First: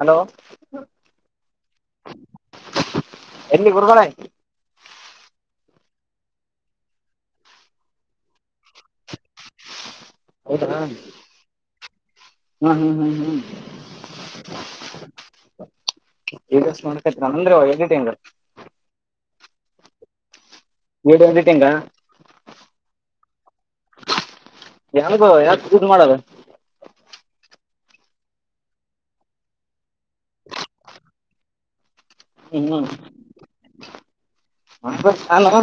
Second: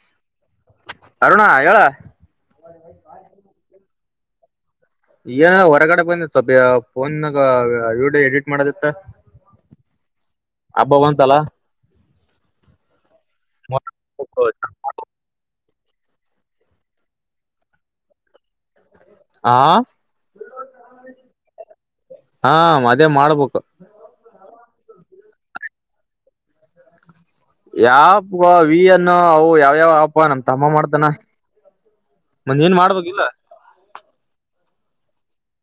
Hello Aruna ಹೇಳು ಎಲ್ಲಿ ಗುರುಗಳೇ ಈಗ ಹೊರಗಡೆ ಬಂದಿ ಸ್ವ ಫೋನಾಗ ವಿಡಿಯೋ ಎಡಿಟ್ ಮಾಡದಿತ್ತ ಹೌದಾ ಹಾ ಹಬ್ಬ ಬಂತಲ್ಲ ಹಾ‌ ಹಾ [unintelligible] ವೀಡಿಯೊ ನೋಡಕತೆರ್ ಅಂದ್ರ ಎಡಿಟಿಂಗ್ ಹಾ ವಿಡಿಯೋ ಎಡಿಟಿಂಗ್ ಗಾ ಹಾ ಅದೇ ಮಾಡ್ಬೇಕು ಯಾರಿಗೋ ಯಾಕ ದುಡ್ಡು ಮಾಡದ ಯಾ ಆ್ಯಪೊ ವಿ ಅನ್ನು ಅವು ಯಾವ ಆ್ಯಪೊ ನಮ್ ತಮ್ಮ ಮಾಡ್ತಾನ ಮಂದ ಏನ್ ಹಾಮ್ ಮಾಡ್ಬೇಕಿಲ್ಲ ನಾನು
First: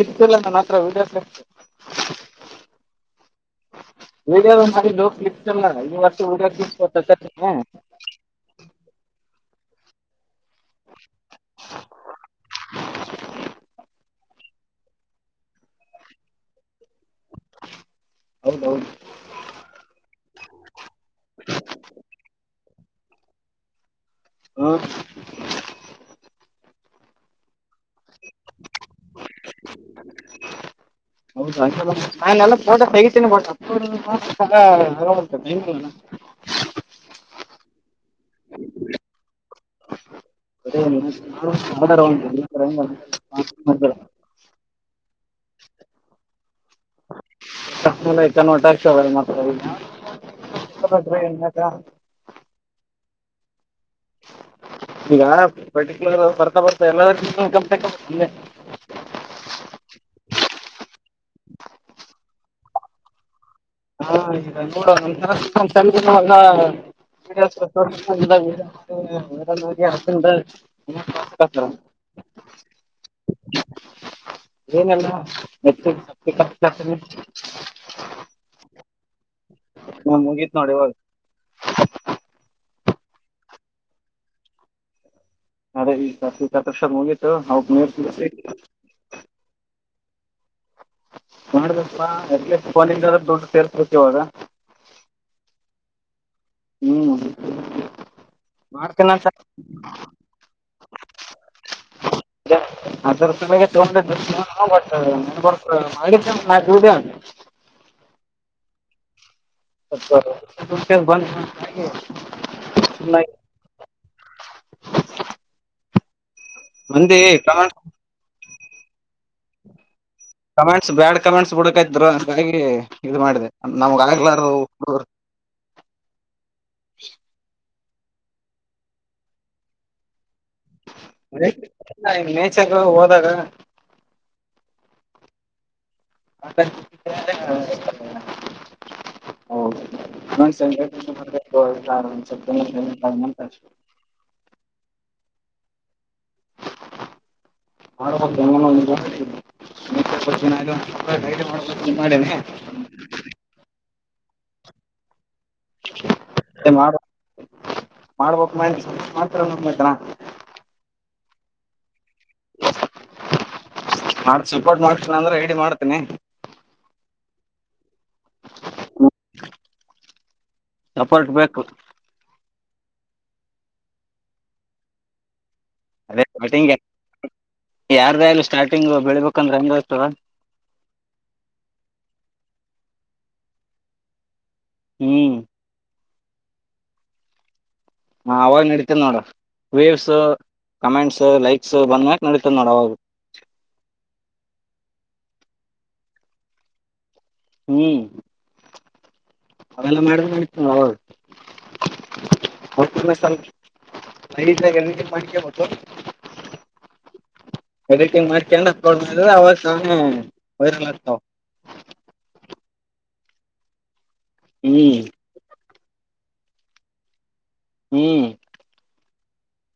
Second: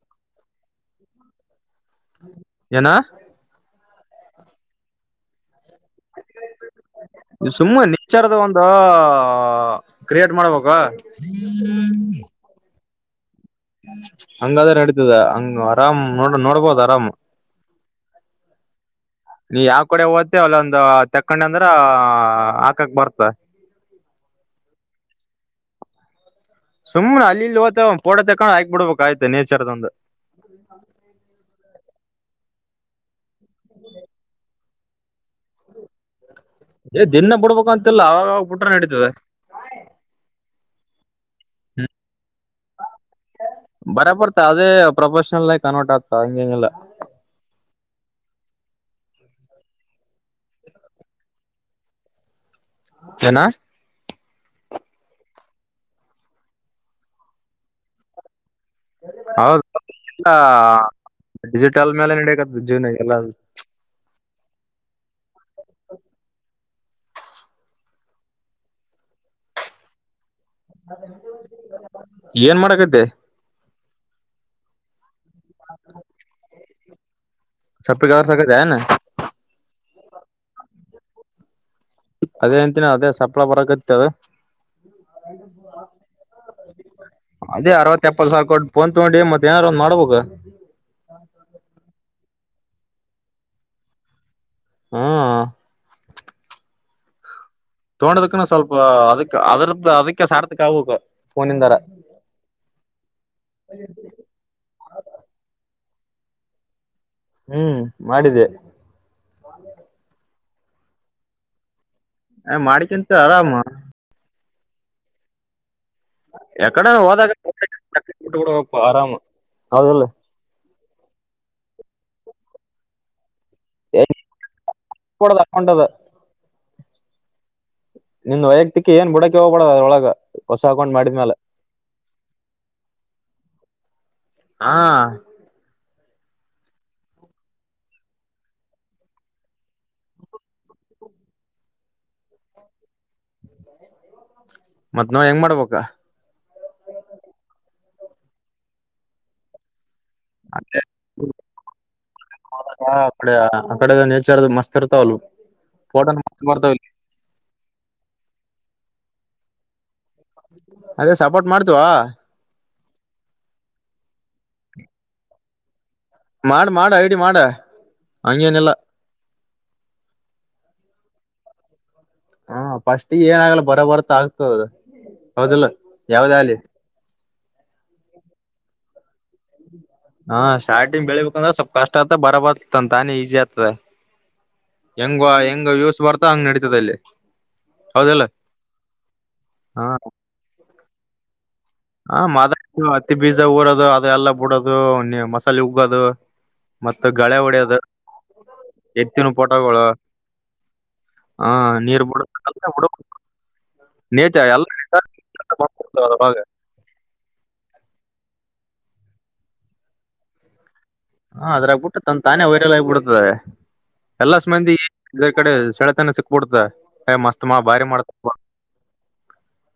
ಇರ್ತಿಲ್ಲ ನನ್ನ ಹತ್ರ ವಿಡಿಯೋಸ್ ಆಯ್ತೆ ಏನಾ? ವಿಡಿಯೋ ಮಾಡಿನೋ ಕ್ಲಿಕ್ [unintelligible] ಸುಮ್ಮ್ನೆ ನಿಚಾರದ ಒಂದು ಕ್ರಿಯೇಟ್ ಮಾಡ್ಬೇಕು [unintelligible] ಹಂಗದ್ರ ನಡೀತದ ಹಂಗ ಆರಾಮ್ ನೋಡ ನೋಡ್ಬೋದು ಆರಾಮ್ ಹೌದೌದು ನೀ ಯಾವ ಕಡೆ ಓಯ್ತಿಯೋ ಅಲ್ಲೊಂದು ತಕ್ಕೊಂಡೆ ಅಂದ್ರ ಹಾಕಕ್ ಬರ್ತ ಹ ಸುಮ್ನೆ ಅಲ್ಲಿ ಇಲ್ಲಿ ಹೋತ ಪೋಟೋ ತಕೊಂಡ್ ಹಾಕ ಬಿಡ್ಬೇಕ ಆಯ್ತು ನೇಚರ್ ಒಂದು ಹೌದ ನಾನೆಲ್ಲ ಫೋಟ ತಗಿತೀನಿ [unintelligible] ಏ ದಿನ ಬಿಡ್ಬೇಕು ಅಂತಿಲ್ಲ ಅವಾಗ ಬುಟ್ರ ನಡತದೆ [unintelligible] ಬರ ಬರ್ತ ಅದೇ ಪ್ರೊಫೆಷನಲ್ ನೈ ಕನ್ವರ್ಟ್ ಆಗ್ತ ಹಂಗಂಗಗೆಲ್ಲ ಕಟರ್ಷ ಮಾ [unintelligible] ಜನ ಈಗ ಪರ್ಟಿಕ್ಯುಲರ್ ಬರ್ತಾ ಬರ್ತಾ ಇನ್ಕಮ್ ಟಕ್ ಸುಮ್ಮನೆ ಹೌದು ಡಿಜಿಟಲ್ ಮೇಲೆ ನಡಕತದ ಜೀವನ ಎಲ್ಲ ಹಾೋಡ [unintelligible] ರಿ ಹಾಕನ್್ರ [unintelligible] ಏನ್ ಮಾಡಕತ್ತೆ ಏನಲ್ಲ ಮ [unintelligible] ಸಪ್ಪಿಗ ಸಕಾಯ ನಾ ಮುಗೀತ್ ನೋಡಿ ಇವಾಗ ಅದೇ ಅಂತಿನ ಅದೇ ಸಪ್ಲಾ ಬರಕತ್ತಿ ಅದು ಅದೇ ಈ ಸಪ್ಪೆ ಕತ್ತರ್ಸೋದು ಮುಗೀತು ಅವಕ್ಕೆ ಅದೇ ನೀರು ಅರವತ್ತ ಕುಡಿಸಿ ಎಪ್ಪತ್ತು ಸಾವಿರ ಕೊಟ್ಟು ಫೋನ್ತ್ಗೊಂಡಿ ಮತ್ತ ಏನಾರು ಒಂದು ಮಾಡ್ಬೇಕು ನೋಡ ಅಟ್ಫೋನಿಂದ್ರೆ ದದುಡ್ಡ ಸೇರ್ಸ್ಕಡ್ತತಿವಾಗ ಹ್ಮ ಹ್ಮ್ ತೋೊಂಡದಕ್ಕನು ಸ್ವಲ್ಪ ಅದಕ್ ಅದ್ರದ್ದ ಅದಕ್ಕೆ ಸಾರ್ಥಕ್ ಆಗ್ಬೇಕು ಫೋನಿಂದಾರ ಅದರ ಸಲುಗೆ ತಗೊಂಡಿದ್ದು ಹಾಟ್ಟೆ ಮಡೂಡಿಯ [unintelligible] ಹ್ಮ್ ಮಾಡಿದ್ದೆ ಬಂದ ಅ ಮಾಡ್ಿಕಿಂತ ಆರಾಮ ಎಕಡೆ ಮಂದಿ ಹೋದಾಗಡ ಕಮೆಂಟ್ಸ್ ಹೋಗು ಆರಾಮ್ ಹೌದಲ್ಲ ಕಮೆಂಟ್ಸ್ ಬ್ಯಾಡ್ ಕಮೆಂಟ್ಸ್ ಬಿಡ್ಕ ಇದರು ಹಾಗಿ ಇದು ಮಾಡಿದೆ ನಮ್ಗ ಆಗ್ಲಾರ ಹ ಹೊಂಡದು ನಿಂದ್ ವೈಯಕ್ತಿಕ ಏನ್ ಬುಡಕ ಹೋಗಬೇಡ ಅದರ ಹೊಳಗ ಹೊಸ ಅಕೌಂಟ್ ಮಾಡಿದ್ಮ ನೇಚರ್ ಹೋದಾಗ ಹಾ [unintelligible] [unintelligible] ಸಂಜೆ [unintelligible] ಮತ್ ನೋಡ ಹೆಂಗ ಮಾಡ್ಬೇಕಾ ಮಾಡಬೇಕಾ [unintelligible] ಡೈಲಿ ಮಾಡೇನೆ ಆ ಕಡೆ ಅಕಡೆ ನೇಚರ್ ಮಸ್ತ್ ಇರ್ತಾವಲ್ ಫೋಟೋ ಮಸ್ತ್ ಬರ್ತಾವ ಇಲ್ಲಿ ಮಾಡ ಮಾಡ್ಬೇಕು [unintelligible] ಮಾಡ್ತ [unintelligible] ಅದೇ ಸಪೋರ್ಟ್ ಮಾಡ್ತೀವ [unintelligible] ಸಪೋರ್ಟ್ ಮಾಡ್ತೀನಿ ಅಂದ್ರ ಇಡಿ ಮಾಡ್ತೀನಿ ಮಾಡ ಮಾಡ ಐಡಿ ಮಾಡ ಹಂಗೇನಿಲ್ಲ [unintelligible] ಎಫರ್ಟ್ ಬೇಕು ಹ ಫಸ್ಟ್ ಏನ ಆಗಲ್ಲ ಬರ ಬರ್ತಾ ಆಗ್ತದದು ಹೌದಲ್ಲ ಅದೇ ಸ್ಟಾರ್ಟಿಂಗ್ ಯಾರ್ದೇ ಆಗ್ಲಿ ಸ್ಟಾರ್ಟಿಂಗ್ ಬೆಳಿಬೇಕು ಹಾ ಸ್ಟಾರ್ಟಿಂಗ್ ಬೆಳಿಬೇಕಂದ್ರೆ ಸ್ವಲ್ಪ ಕಷ್ಟ ಆತ ಬರಬರಂತಾನೆ ಈಜಿ ಆಗ್ತದೆ ಹೆಂಗ ಹ್ಮ್ ಹೆಂಗ ವಿವ್ಸ್ ಬರ್ತಾ ಹಂಗ್ ನಡೀತದ ಅಲ್ಲಿ ಹಾ ಅವಾಗ್ ನಡಿತನ ನೋಡ ಹ ವಿವ್ಸ್ ಕಮೆಂಟ್ಸ್ ಲೈಕ್ ಹ ಮಾದ ಹತ್ತಿ ಬೀಜ ಊರದು ಅದ ಎಲ್ಲ ಬಿಡದು ನೀ ಮಸಾಲೆ ಉಗ್ಗೋದು ಮತ್ತ ಗಳೆ ಹೊಡೆಯೋದು ಹ್ಮ್ ಎತ್ತಿನ ಪೋಟೋಗಳು ಅವೆಲ್ಲ ಮಾಡಿದ್ರ ನಡೀತದ ನೋಡ ಅವಾಗ ಹಾ ನೀರ್ ಬಿಡ ಅವಕನ್ನ [unintelligible] ಸ್ವಲ್ಪ [unintelligible] ಎಲ್ಲ ಲೈಟಾಗಿ ಎಡಿಟಿಂಗ್ ಮಾಡ್ಕೇಬೇಕು [unintelligible] ಎಡಿಟಿಂಗ್ ಮಾಡ್ಕೊಂಡು ಅಪ್ಲೋಡ್ ಮಾಡಿದ್ರೆ ಅವಾಗ ಸ್ಯಾನೆ ವೈರಲ್ ಆಗ್ತವ ಹಾ ಅದ್ರಾಗಬಿಟ್ಟು ತನ್ ತಾನೇ ವೈರಲ್ ಆಗ್ಬಿಡ್ತದೆ ಎಲ್ಲಾ ಮಂದಿ ಹ್ಮ್ ಕಡೆ ಸೆಳೆತನ ಸಿಕ್ಬಿಡ್ತದ ಏ ಮಸ್ತ್ ಮಾ ಬಾರಿ ಹ್ಮ್ ಮಾಡ್ತ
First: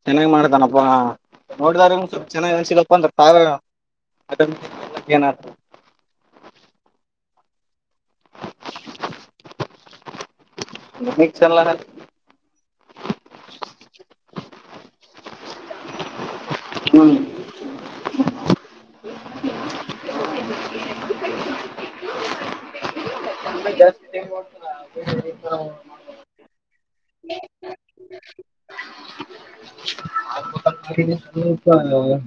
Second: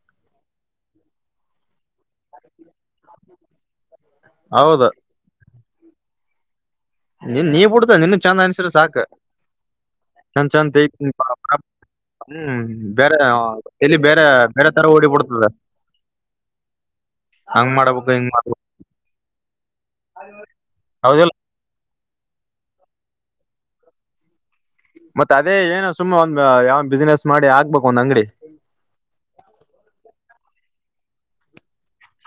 ಚೆನ್ನಾಗ್ ಮಾಡ್ತಾನಪ್ಪಾ ನೋಡಿದಾರ ಸ್ವಲ್ಪ ಚೆನ್ನಾಗಿನ್ ಸಿಗಪ್ಪ ಅಂದ್ರ ಹೌದು [unintelligible] ಏನ ನೀನ್ ನೀ ಬಿಡ್ತ ನಿನ್ ಚಂದ ಅನ್ಸ್ರ ಸಾಕ ಚಂದ ಚಂದ ಮಿಕ್ಸ್ ಎಲ್ಲ ಹ್ಮ್ ಬೇರೆ ಇಲ್ಲಿ ಬೇರೆ ಬೇರೆ ತರ ಓಡಿಬಿಡ್ತದೆ ಹ್ಮ್ ಹಂಗ್ ಮಾಡ್ಬೇಕು ಇಂಗ್ ಮಾಡ್ಬೇಕು ಹೌದಲ್ಲ [unintelligible] ಸುಮ್ಮಾ ಒಂದ್ ಯಾವ್ ಬಿಸ್ನೆಸ್ ಮಾಡಿ ಆಕ್ಬೇಕು ಒಂದ ಅಂಗಡಿ [unintelligible]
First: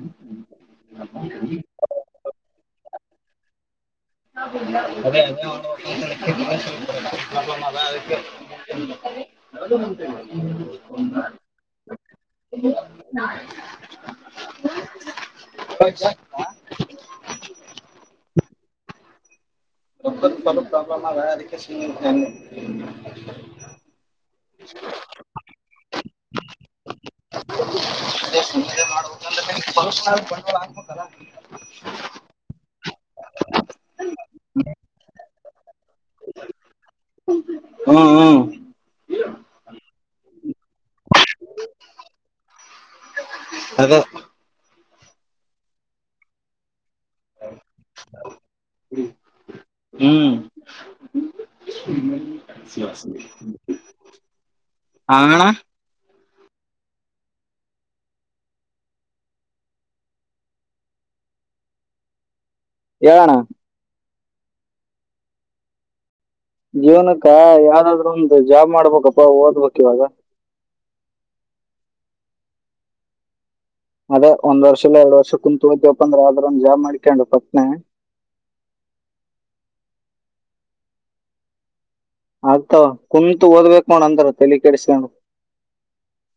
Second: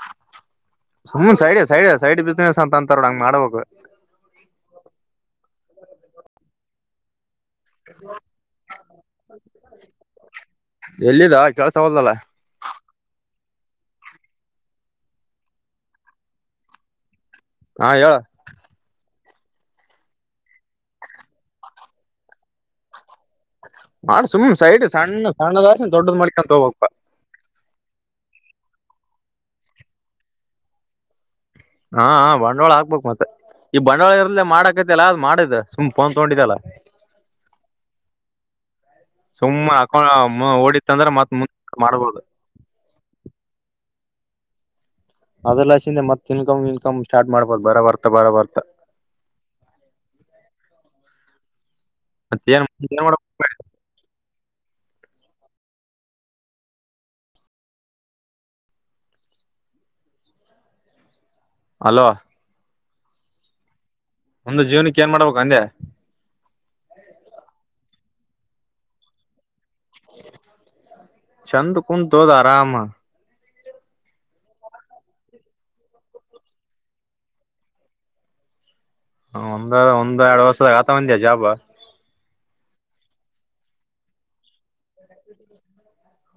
ಸುಮ್ನೆ ಸೈಡ್ ಸೈಡ್ ಸೈಡ್ ಬಿಸ್ನೆಸ್ ಅಂತ ಅಂತಾರಲ್ಲಹಂಗ್ ಮಾಡ್ಬೇಕು ಅದೇ ಎಲ್ಲಿದ ಕೆಲ್ಸ ಹೋದಲ್ಲ [unintelligible] [unintelligible] [unintelligible] ಹಾ ಹೇಳು ರೊಕ್ಕದ್ ಬಲು ಪ್ರಾಬ್ಲೆಮ್ ಅದ ಅದಕ್ಕೆ ಸುಮ್ನೆ [unintelligible] ಮಾಡು ಸುಮ್ ಸೈಡ್ ಸಣ್ಣ ಸಣ್ಣದ ದೊಡ್ಡದ್ ಮಾಡ್ಕಂತ ಹೋಗಬೇಕ್ಪ್ಪ [unintelligible] ಹಾ ಹಾ ಬಂಡವಾಳ ಹಕ್ಬೇಕು ಮತ್ತೆ ಈ ಬಂಡವಾಳ ಇರದಲ ಮಾಡಾಕತಿಲ್ಲಾ ಅದ್ ಮಾಡ್ ಸುಮ್ನೆ ಫೋನ್ ತಗೊಂಡಿದ್ದಲ್ಲಾ ಹ್ಮೂ ಹ್ಮು ಸುಮ್ಮ್ ಅಕೊಂಡ ಆ ಮಾ ಓಡಿತ್ತ ಅಂದ್ರೆ ಮತ್ ಮುಂದ ಮಾಡ್ಬೋದು [unintelligible] ಅದ ಅದೆಲ್ಲ ಹಸಿಂದ ಮತ್ ಇನ್ಕಮ್ ಗಿನ್ಕಮ್ ಸ್ಟಾಟ್ ಮಾಡ್ಬೇಕು ಬರ ಬರ್ತ ಬರ ಬರ್ತಾ ಹ್ಮ್ [unintelligible] ಮತ್ ಏನ್ ಏನ್ [unintelligible] ಮಾಡ್ಬೇಕ್ ಹಾ ಅಣ್ಣಾ ಅಲ್ಲೋ ಹೇಳಣ್ಣಾ ಮುಂದ ಜೀವನಕ್ಕೆ ಏನ್ ಮಾಡ್ಬೇಕ ಅಂದೆ ಜೀವನಕ್ಕ ಯಾವ್ದಾದ್ರು ಒಂದು ಜಾಬ್ ಮಾಡ್ಬೇಕಪ್ಪ ಓದ್ಬೇಕ್ ಇವಾಗ್ ಚೆಂದ ಕುಂತ್ ಓದ್ ಆರಾಮ. ಅದೇ ಒಂದ್ ವರ್ಷ ಇಲ್ಲ ಎರಡು ವರ್ಷ ಕುಂತ್ ಓದ್ಬೆಕ್ಂದ್ರ ಆದ್ರ ಒಂದ್ ಜಾಬ್ ಮಾಡ್ಕೊಂಡು ಪಟ್ನ ಒಂದ ಒಂದೆರಡ್ ವರ್ಷದಾಗ ಆತ ವಂದ್ಯಾ ಜಾಬ್ ಆಗ್ತಾವ ಕುಂತ್ ಓದಬೇಕು ನೋಡ್ ಅಂದ್ರ ತಲಿ ಕೆಡಿಸ್ಕೊಂಡು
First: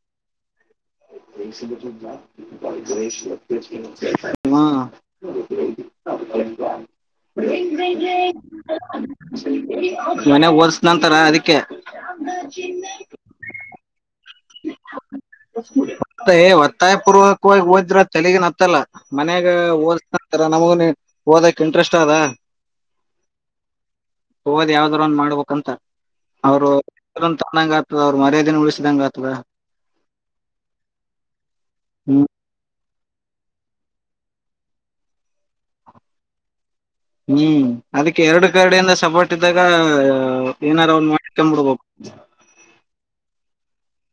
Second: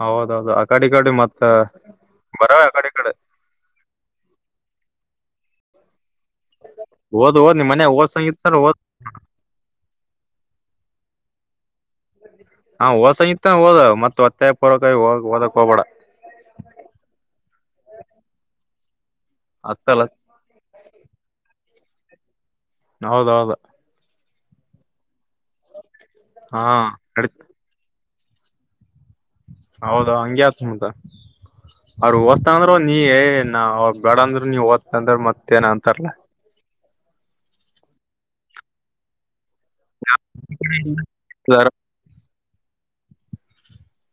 ಹೌದೌದು ಆಗ್ತಾ [unintelligible] ಆ ಕಡಿ ಈ ಕಡೆ ಹ್ಮಾ [unintelligible] [unintelligible] ಓದ್ ಓದ್ ನಿಮ್ ಮನ್ಯಾಗ ಓದ್ಸಂಗಿತ್ತಂದ್ರ ಓದ್ ಮನ್ಯಾಗ್ ಓದಸ್ತೆನಿ ಅಂತಾರ್ ಅದ್ಕೆ [inaudible] ಹಾ ಓದಸ್ತತ್ಸಂಗಿತ್ ಆದ ಮತ್ತ್ [unintelligible] ಹೋಗಓದಕ್ ಹೋಗಬೇಡ ಮತ್ತ್ ಏ ಒತ್ತಾಯ ಪೂರ್ವಕವಾಗಿ ಓದ್ರ ಅದ್ ತಲಿಗ್ ಏನ್ ಹತ್ತಲ್ಲ ಮನ್ಯಾಗ ಓದ ಹತ್ತಲ್ಲ ಈ ತರ ನಮಗೂ ಏನ್ [unintelligible] ಓದಾಕ್ ಇಂಟ್ರೆಸ್ಟ್ ಅದಾ ಹೌದೌದ. ಓದಿ ಯಾವ್ದ್ರ ಒಂದ ಮಾಡ್ಬೇಕಂತ್ ಹಾ ಅವರು ನಡೀತ [unintelligible] ಆಗ್ತದ ಅವ್ರ ಮರ್ಯಾದೇನು ಉಳಿಸಿದಂಗ್ ಆಗ್ತದ. ಹೌದೊ ಹಂಗೆ ಆಯ್ತದ ಮತ್ ಅವ್ರ ಹ್ಮ್ ಓದ್ತಾನ ಅಂದ್ರ ನೀ ಏನ ಅವ್ರ ಬೆಡಾ ಅಂದ್ರ ನೀ ಓದ್ತ ಅಂದ್ರ ಮತ್ತೇ ಏನ ಅಂತಾರಲ್ಲಾ ಹ್ಮ್ ಅದಕ್ಕೆ ಎರಡ ಕಡೆಯಿಂದ ಸಪೊರ್ಟ್ ಇದ್ದಾಗ ಏನಾರು ಒಂದ ಮಾಡ್ಕೊಂಡ್ ಬಿಡ್ಬೆಕು. [inaudible]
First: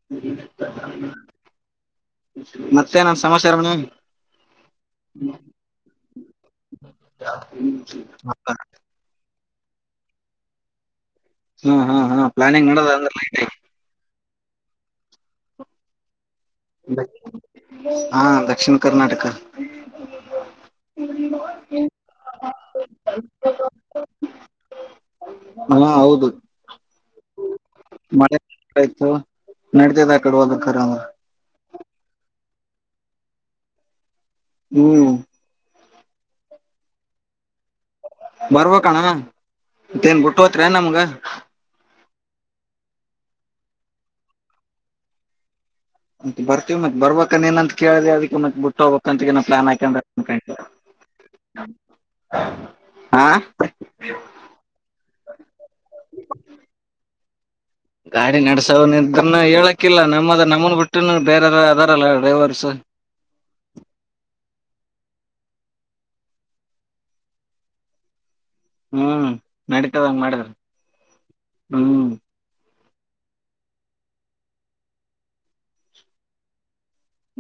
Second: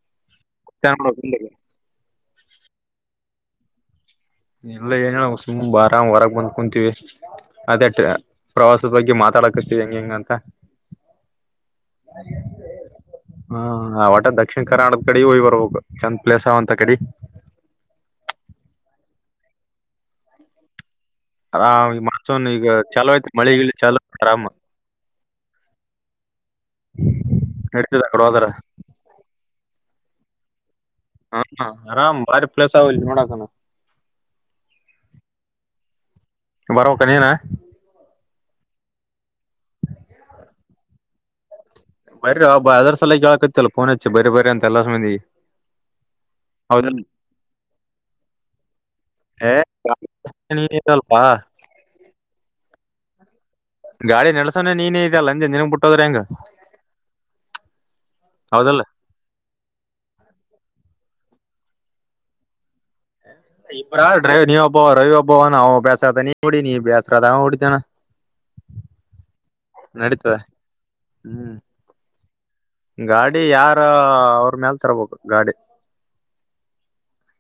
[unintelligible] [unintelligible] ಮತ್ತೆನ ಸಮಾಚಾರ [unintelligible] ಇಲ್ಲ ಏನ ಸುಮ ಆರಾಮ್ ಹೊರಗೆ ಬಂದ್ ಕುಂತೀವಿ ಅದೇ ಪ್ರವಾಸ ಬಗ್ಗೆ ಮಾತಾಡಾಕತ್ತೆವಿ ಹೆಂಗೆಂಗ ಅಂತ ಹ್ಮ್ ಹ್ಮ್ ಪ್ಲಾನಿಂಗ್ ನಡದ ಅಂದ್ರೆ [unintelligible] ಆಗಿ. ಹ್ಮ ಆ ಒಟ ಕರ್ನಾಟಕದ ಕಡೆಗೆ ಹೋಗಿ ಬರ್ಬೇಕು ಚಂದ್ ಪ್ಲೆಸ್ ಅವ [unintelligible] ಹಾ ದಕ್ಷಿಣ್ ಕರ್ನಾಟಕ [inaudible] ಆ [unintelligible] ಈಗ ಚಲೋ ಆಯ್ತಿ ಮಳಿ ಗಿಳಿ ಚಾಲೋ ಆರಾಮ್ ಹಾ ಹೌದು. ನಡ್ತಿದ ಆ ಕಡೆ ಮಳೆ ಹೋದ್ರ ಆಯ್ತು ತೊ ನಡಿತದ ಆ ಕಡೆ ಹೋದ್ರ ಕರೆವಂದ್ರ ಹಾ ಹಾ ಆರಾಮ್ ಬಾರಿ ಪ್ಲೇಸ್ ಆವಿಲ್ಲಿ ನೋಡಾಕ ಹ್ಮೂ. ಬರ್ಬೆಕ್ ನೀನ ಬರಬೇಕಣ್ಣ ಮತ್ತೇನ್ ಬಿಟ್ಟ ಹೋತ್ರ ನಮ್ಗ ಬರಿ ಒಬ್ಬ ಅದ್ರ ಸಲ ಕೇಳಕತ್ತಲ್ಲ ಫೋನ್ ಹಚ್ಚಿ ಬರರಿ ಬ್ರಿ ಅಂತಲ್ಲ ಸಂದಿ [unintelligible] ಅಂತ ಬರ್ತೀವಿ ಮತ್ ಬರ್ಬೇಕ ನ ಅಂತ ಕೇಳಿದ ಅದ ಮತ್ ಬಿಟ್ಟ ಹೋಗಬೇಕಂತ ಏ ಪ್ಲಾನ್ಕ [unintelligible] [inaudible] ಹಾ ಗಾಡಿ ನೆಡ್ಸೋಣ ನೀನೇ ಇದಲ್ಲ ಅಂದೆ ನಿನ್ಗ್ ಬಿಟ್ಟೋದ್ರೆ ಹೆಂಗ ಗಾಡಿ ಹೌದಲ್ಲ ನಡ್ಸವನ ಇದನ್ನ ಹೇಳಕಿಲ್ಲ ನಮ್ಮದ ನಮ್ಮನ್ ಬಿಟ್ಟು ಬೇರೆ ಅದಾರಲ್ಲ ಡ್ರೈವರ್ಸ್ ಇ ನೀವಬ ರವಿ ಒಬ್ಬವ್ನೆ ಅವನು ಬಸ್ರದೆ ನೀಡಿ ನೀ ಬೇಸದೆ ಅವನು ಉಡಿತಾನ [inaudible] ಹ್ಮ್ ನಡತದಂಗ [unintelligible] ಮಾಡಿದ್ರ ಹ್ಮ್ ಗಾಡಿ ಯಾರ ಅವ್ರ ಮೇಲ್ ತರ್ಬೇಕು ಗಾಡಿ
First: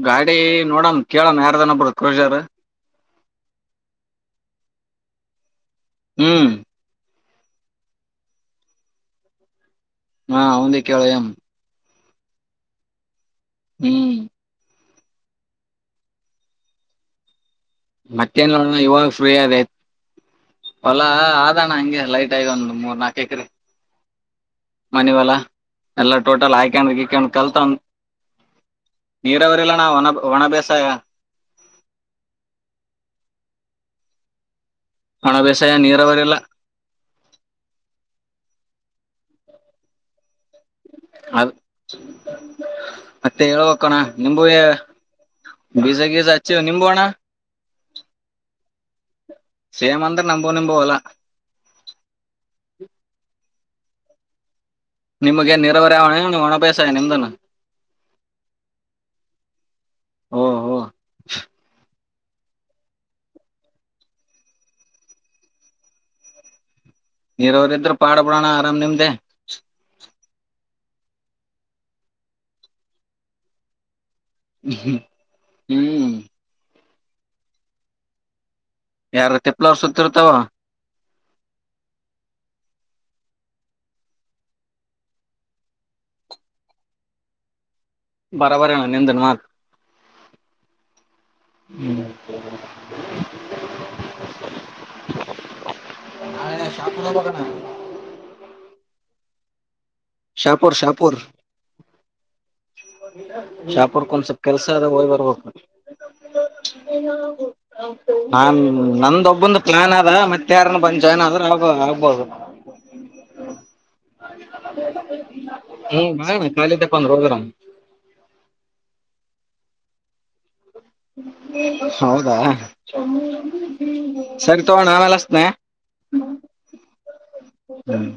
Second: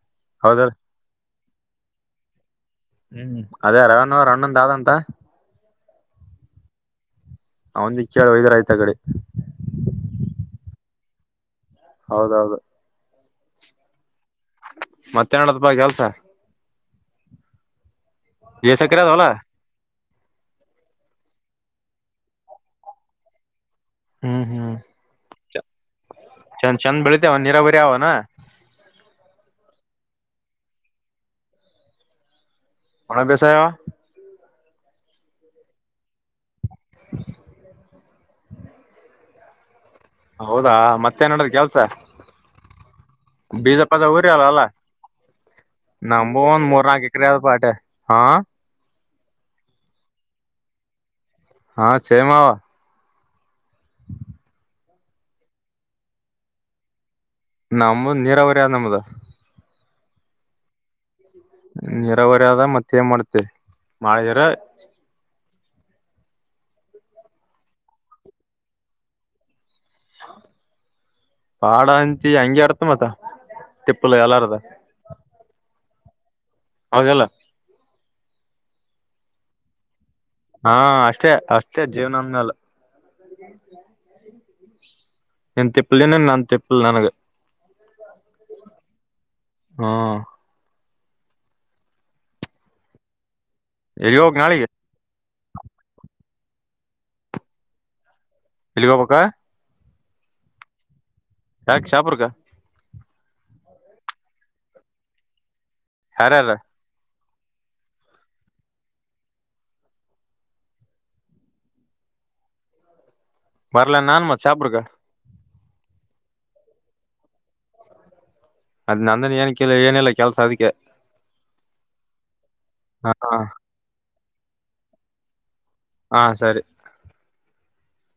ಗಾಡಿ ಹೌದಲ್ ನೋಡಣ ಕೇಳಣ ಯಾರ್ ಜನ ಬರುತ್ [unintelligible] ಹ್ಮ್ ಅದೇ [unintelligible] ಅವರ ಅಣ್ಣಂದ್ ದಾದಂತ ಹ್ಮ್ [unintelligible] ಗಾಡಿ ಹಾ ಅವನದೇ ಕೇಳ ಎಂ ಹೌದೌದು ಹ್ಮ್ ಮತ್ತ್ಯಾಣ [unintelligible] ಬ ಕೆಲ್ಸ ಮತ್ತೆ ನ್ ನೋಡಣ ಎಸ್ ಎಕರೆ ಇವಾಗ ಅದವಲ್ಲ ಫ್ರೀ ಅದೈತ್ ಹೊಲಾ ಆದಣ್ಣ ಹಂಗೆ ಲೈಟ್ ಐ ಒಂದು ಮೂರ್ ನಾಕ್ ಎಕ್ರೆ ಹ್ಮ್ ಹ್ಮ್ ಮನವಲಾ ಎಲ್ಲಾ ಟೋಟಲ್ ಚಂದ್ ಚಂದ್ ಆಯ್ಕೊಂಡ್ಕೊಂಡ್ ಬೆಳಿತೇವ ಕಲ್ತವ ನೀರಾವರಿ ಅವನ ನೀರ ಅವರಿಲ್ಲಣ್ಣ ಒಣ ಒಣ ಬೇಸಾಯ ಒಣಬೆಸೆಯವ ಒಣ ಬೇಸಾಯ ನೀರವರಿಲ್ಲ [inaudible] ಹೌದಾ ಮತ್ತೆ ನೋಡದ್ ಅದ್ ಕೆಲ್ಸ ಮತ್ತೆ ಬೀಜ ಹೇಳ್ಬೇಕಣ್ಣ ಪದ ಊರಿ ಅಲ್ಲ ನಿಂಬುವೆ ಅಲ್ಲ ಬೀಜ ಗೀಜ ನಂಬು ಹಚ್ಚಿವ್ ಒಂದ್ ನಿಂಬು ಮೂರ್ ಅಣ್ಣ ನಾಲ್ಕು ಎಕ್ರೆ ಅ ಪಾಟ ಹಾ. ಸೇಮ್ ಅಂದ್ರೆ ನಂಬೋ ನಿಂಬೋ ಹೊಲ. ಹಾ ಸೇಮ್ ಅವಾ ನಿಮ್ಗೆ ನಿರಾವರಿ ಅವಾ ಏನ್ ಒಣ ಬೇಸಾಯ ನಿಮ್ದು ನು ನಮ್ಮ ನೀರಾವರಿಯ ನಮ್ಮದು ಓ ಓ ನಿರಾವರಿ ಆದ್ದ್ ಮತ್ತ್ ಏನ್ ಮಾಡ್ತ್ತೇ ಮಾಡಿ ಅಂದ್ರ. ನೀರಾವರಿ ಇದ್ದರೆ ಪಾಡ್ ಬಿಡೋಣ ಆರಾಮ್ ನಿಮ್ದೇ. ಪಾಡ ಅಚಿ ಹಂಗಗೆ ಅರ್ತ ಮತ್ತ ತಿಪ್ಪಲು ಎಲ್ಲಾರು. ಹ್ಮ್ ಹೂ ಹೌದಲ್ಲ ಯಾರ ತಿಪ್ಪಲ ಅವ್ರ ಸುತ್ತಿರ್ತಾವ. ಹಾ ಅಷ್ಟೇ ಅಷ್ಟೇ ಜೀವನ ಅಂದ ಮೇಲೆ. ನಿನ್ನ ತಿಪ್ಪಿಲ ನಿನ್ನೆಗೆ ನನ್ನ ತಿಪ್ಪಿಲ್ಲ ನನಗೆ. ಬರಬರೇಣ್ಣ ನಿಂದ [unintelligible] ಹೂ ಹ್ಮ್ [unintelligible] ಅಯ್ಯೋ ಗಾಳಿ [inaudible] ಎಲ್ಲಿಗೋ ಪಕ್ಕ ಶಪರ್ ಸಾಪುರ್ ಯಾಕಕ್ ಶಾಪರ್ಗಾ ಶಾಪುರ್ಕ ಒಂದ್ ಸ್ವಲ್ಪ ಕೆಲ್ಸ ಅದಾಗ ಹೋಗ್ ಬರ್ಬೇಕ ಹಾರಾರ ಹ ನಾ ನಂದ ಒಬ್ಬಂದ ಪ್ಲಾನ್ ಅದ ಮತ್ತೆ ಯಾರನ್ನ ಬಂದ ಏನಾದ್ರೂ ಆ ಆಗ್ಬೋದು ಬರ್ಲ ನಾನ್ ಮತ್ ಶಾಪುರ್ಕ ಹ್ಮ ಭ ಕಾಲಿತಪ್ಪಂದು ರೋಜರಾಮ [unintelligible] ಅದ್ ನಂದನ ಏನ ಕಿಲ್ಲ ಏನಿಲ್ಲಲ್ಲ ಕೆಲಸ ಅದಕ್ಕೆ ಹೌದಾ ಹ ಸರಿ ತಗೋಣ ಆಮೆಲ್ಲಸ್ನೆ ಹ ಸರಿ ಹ್ಮ್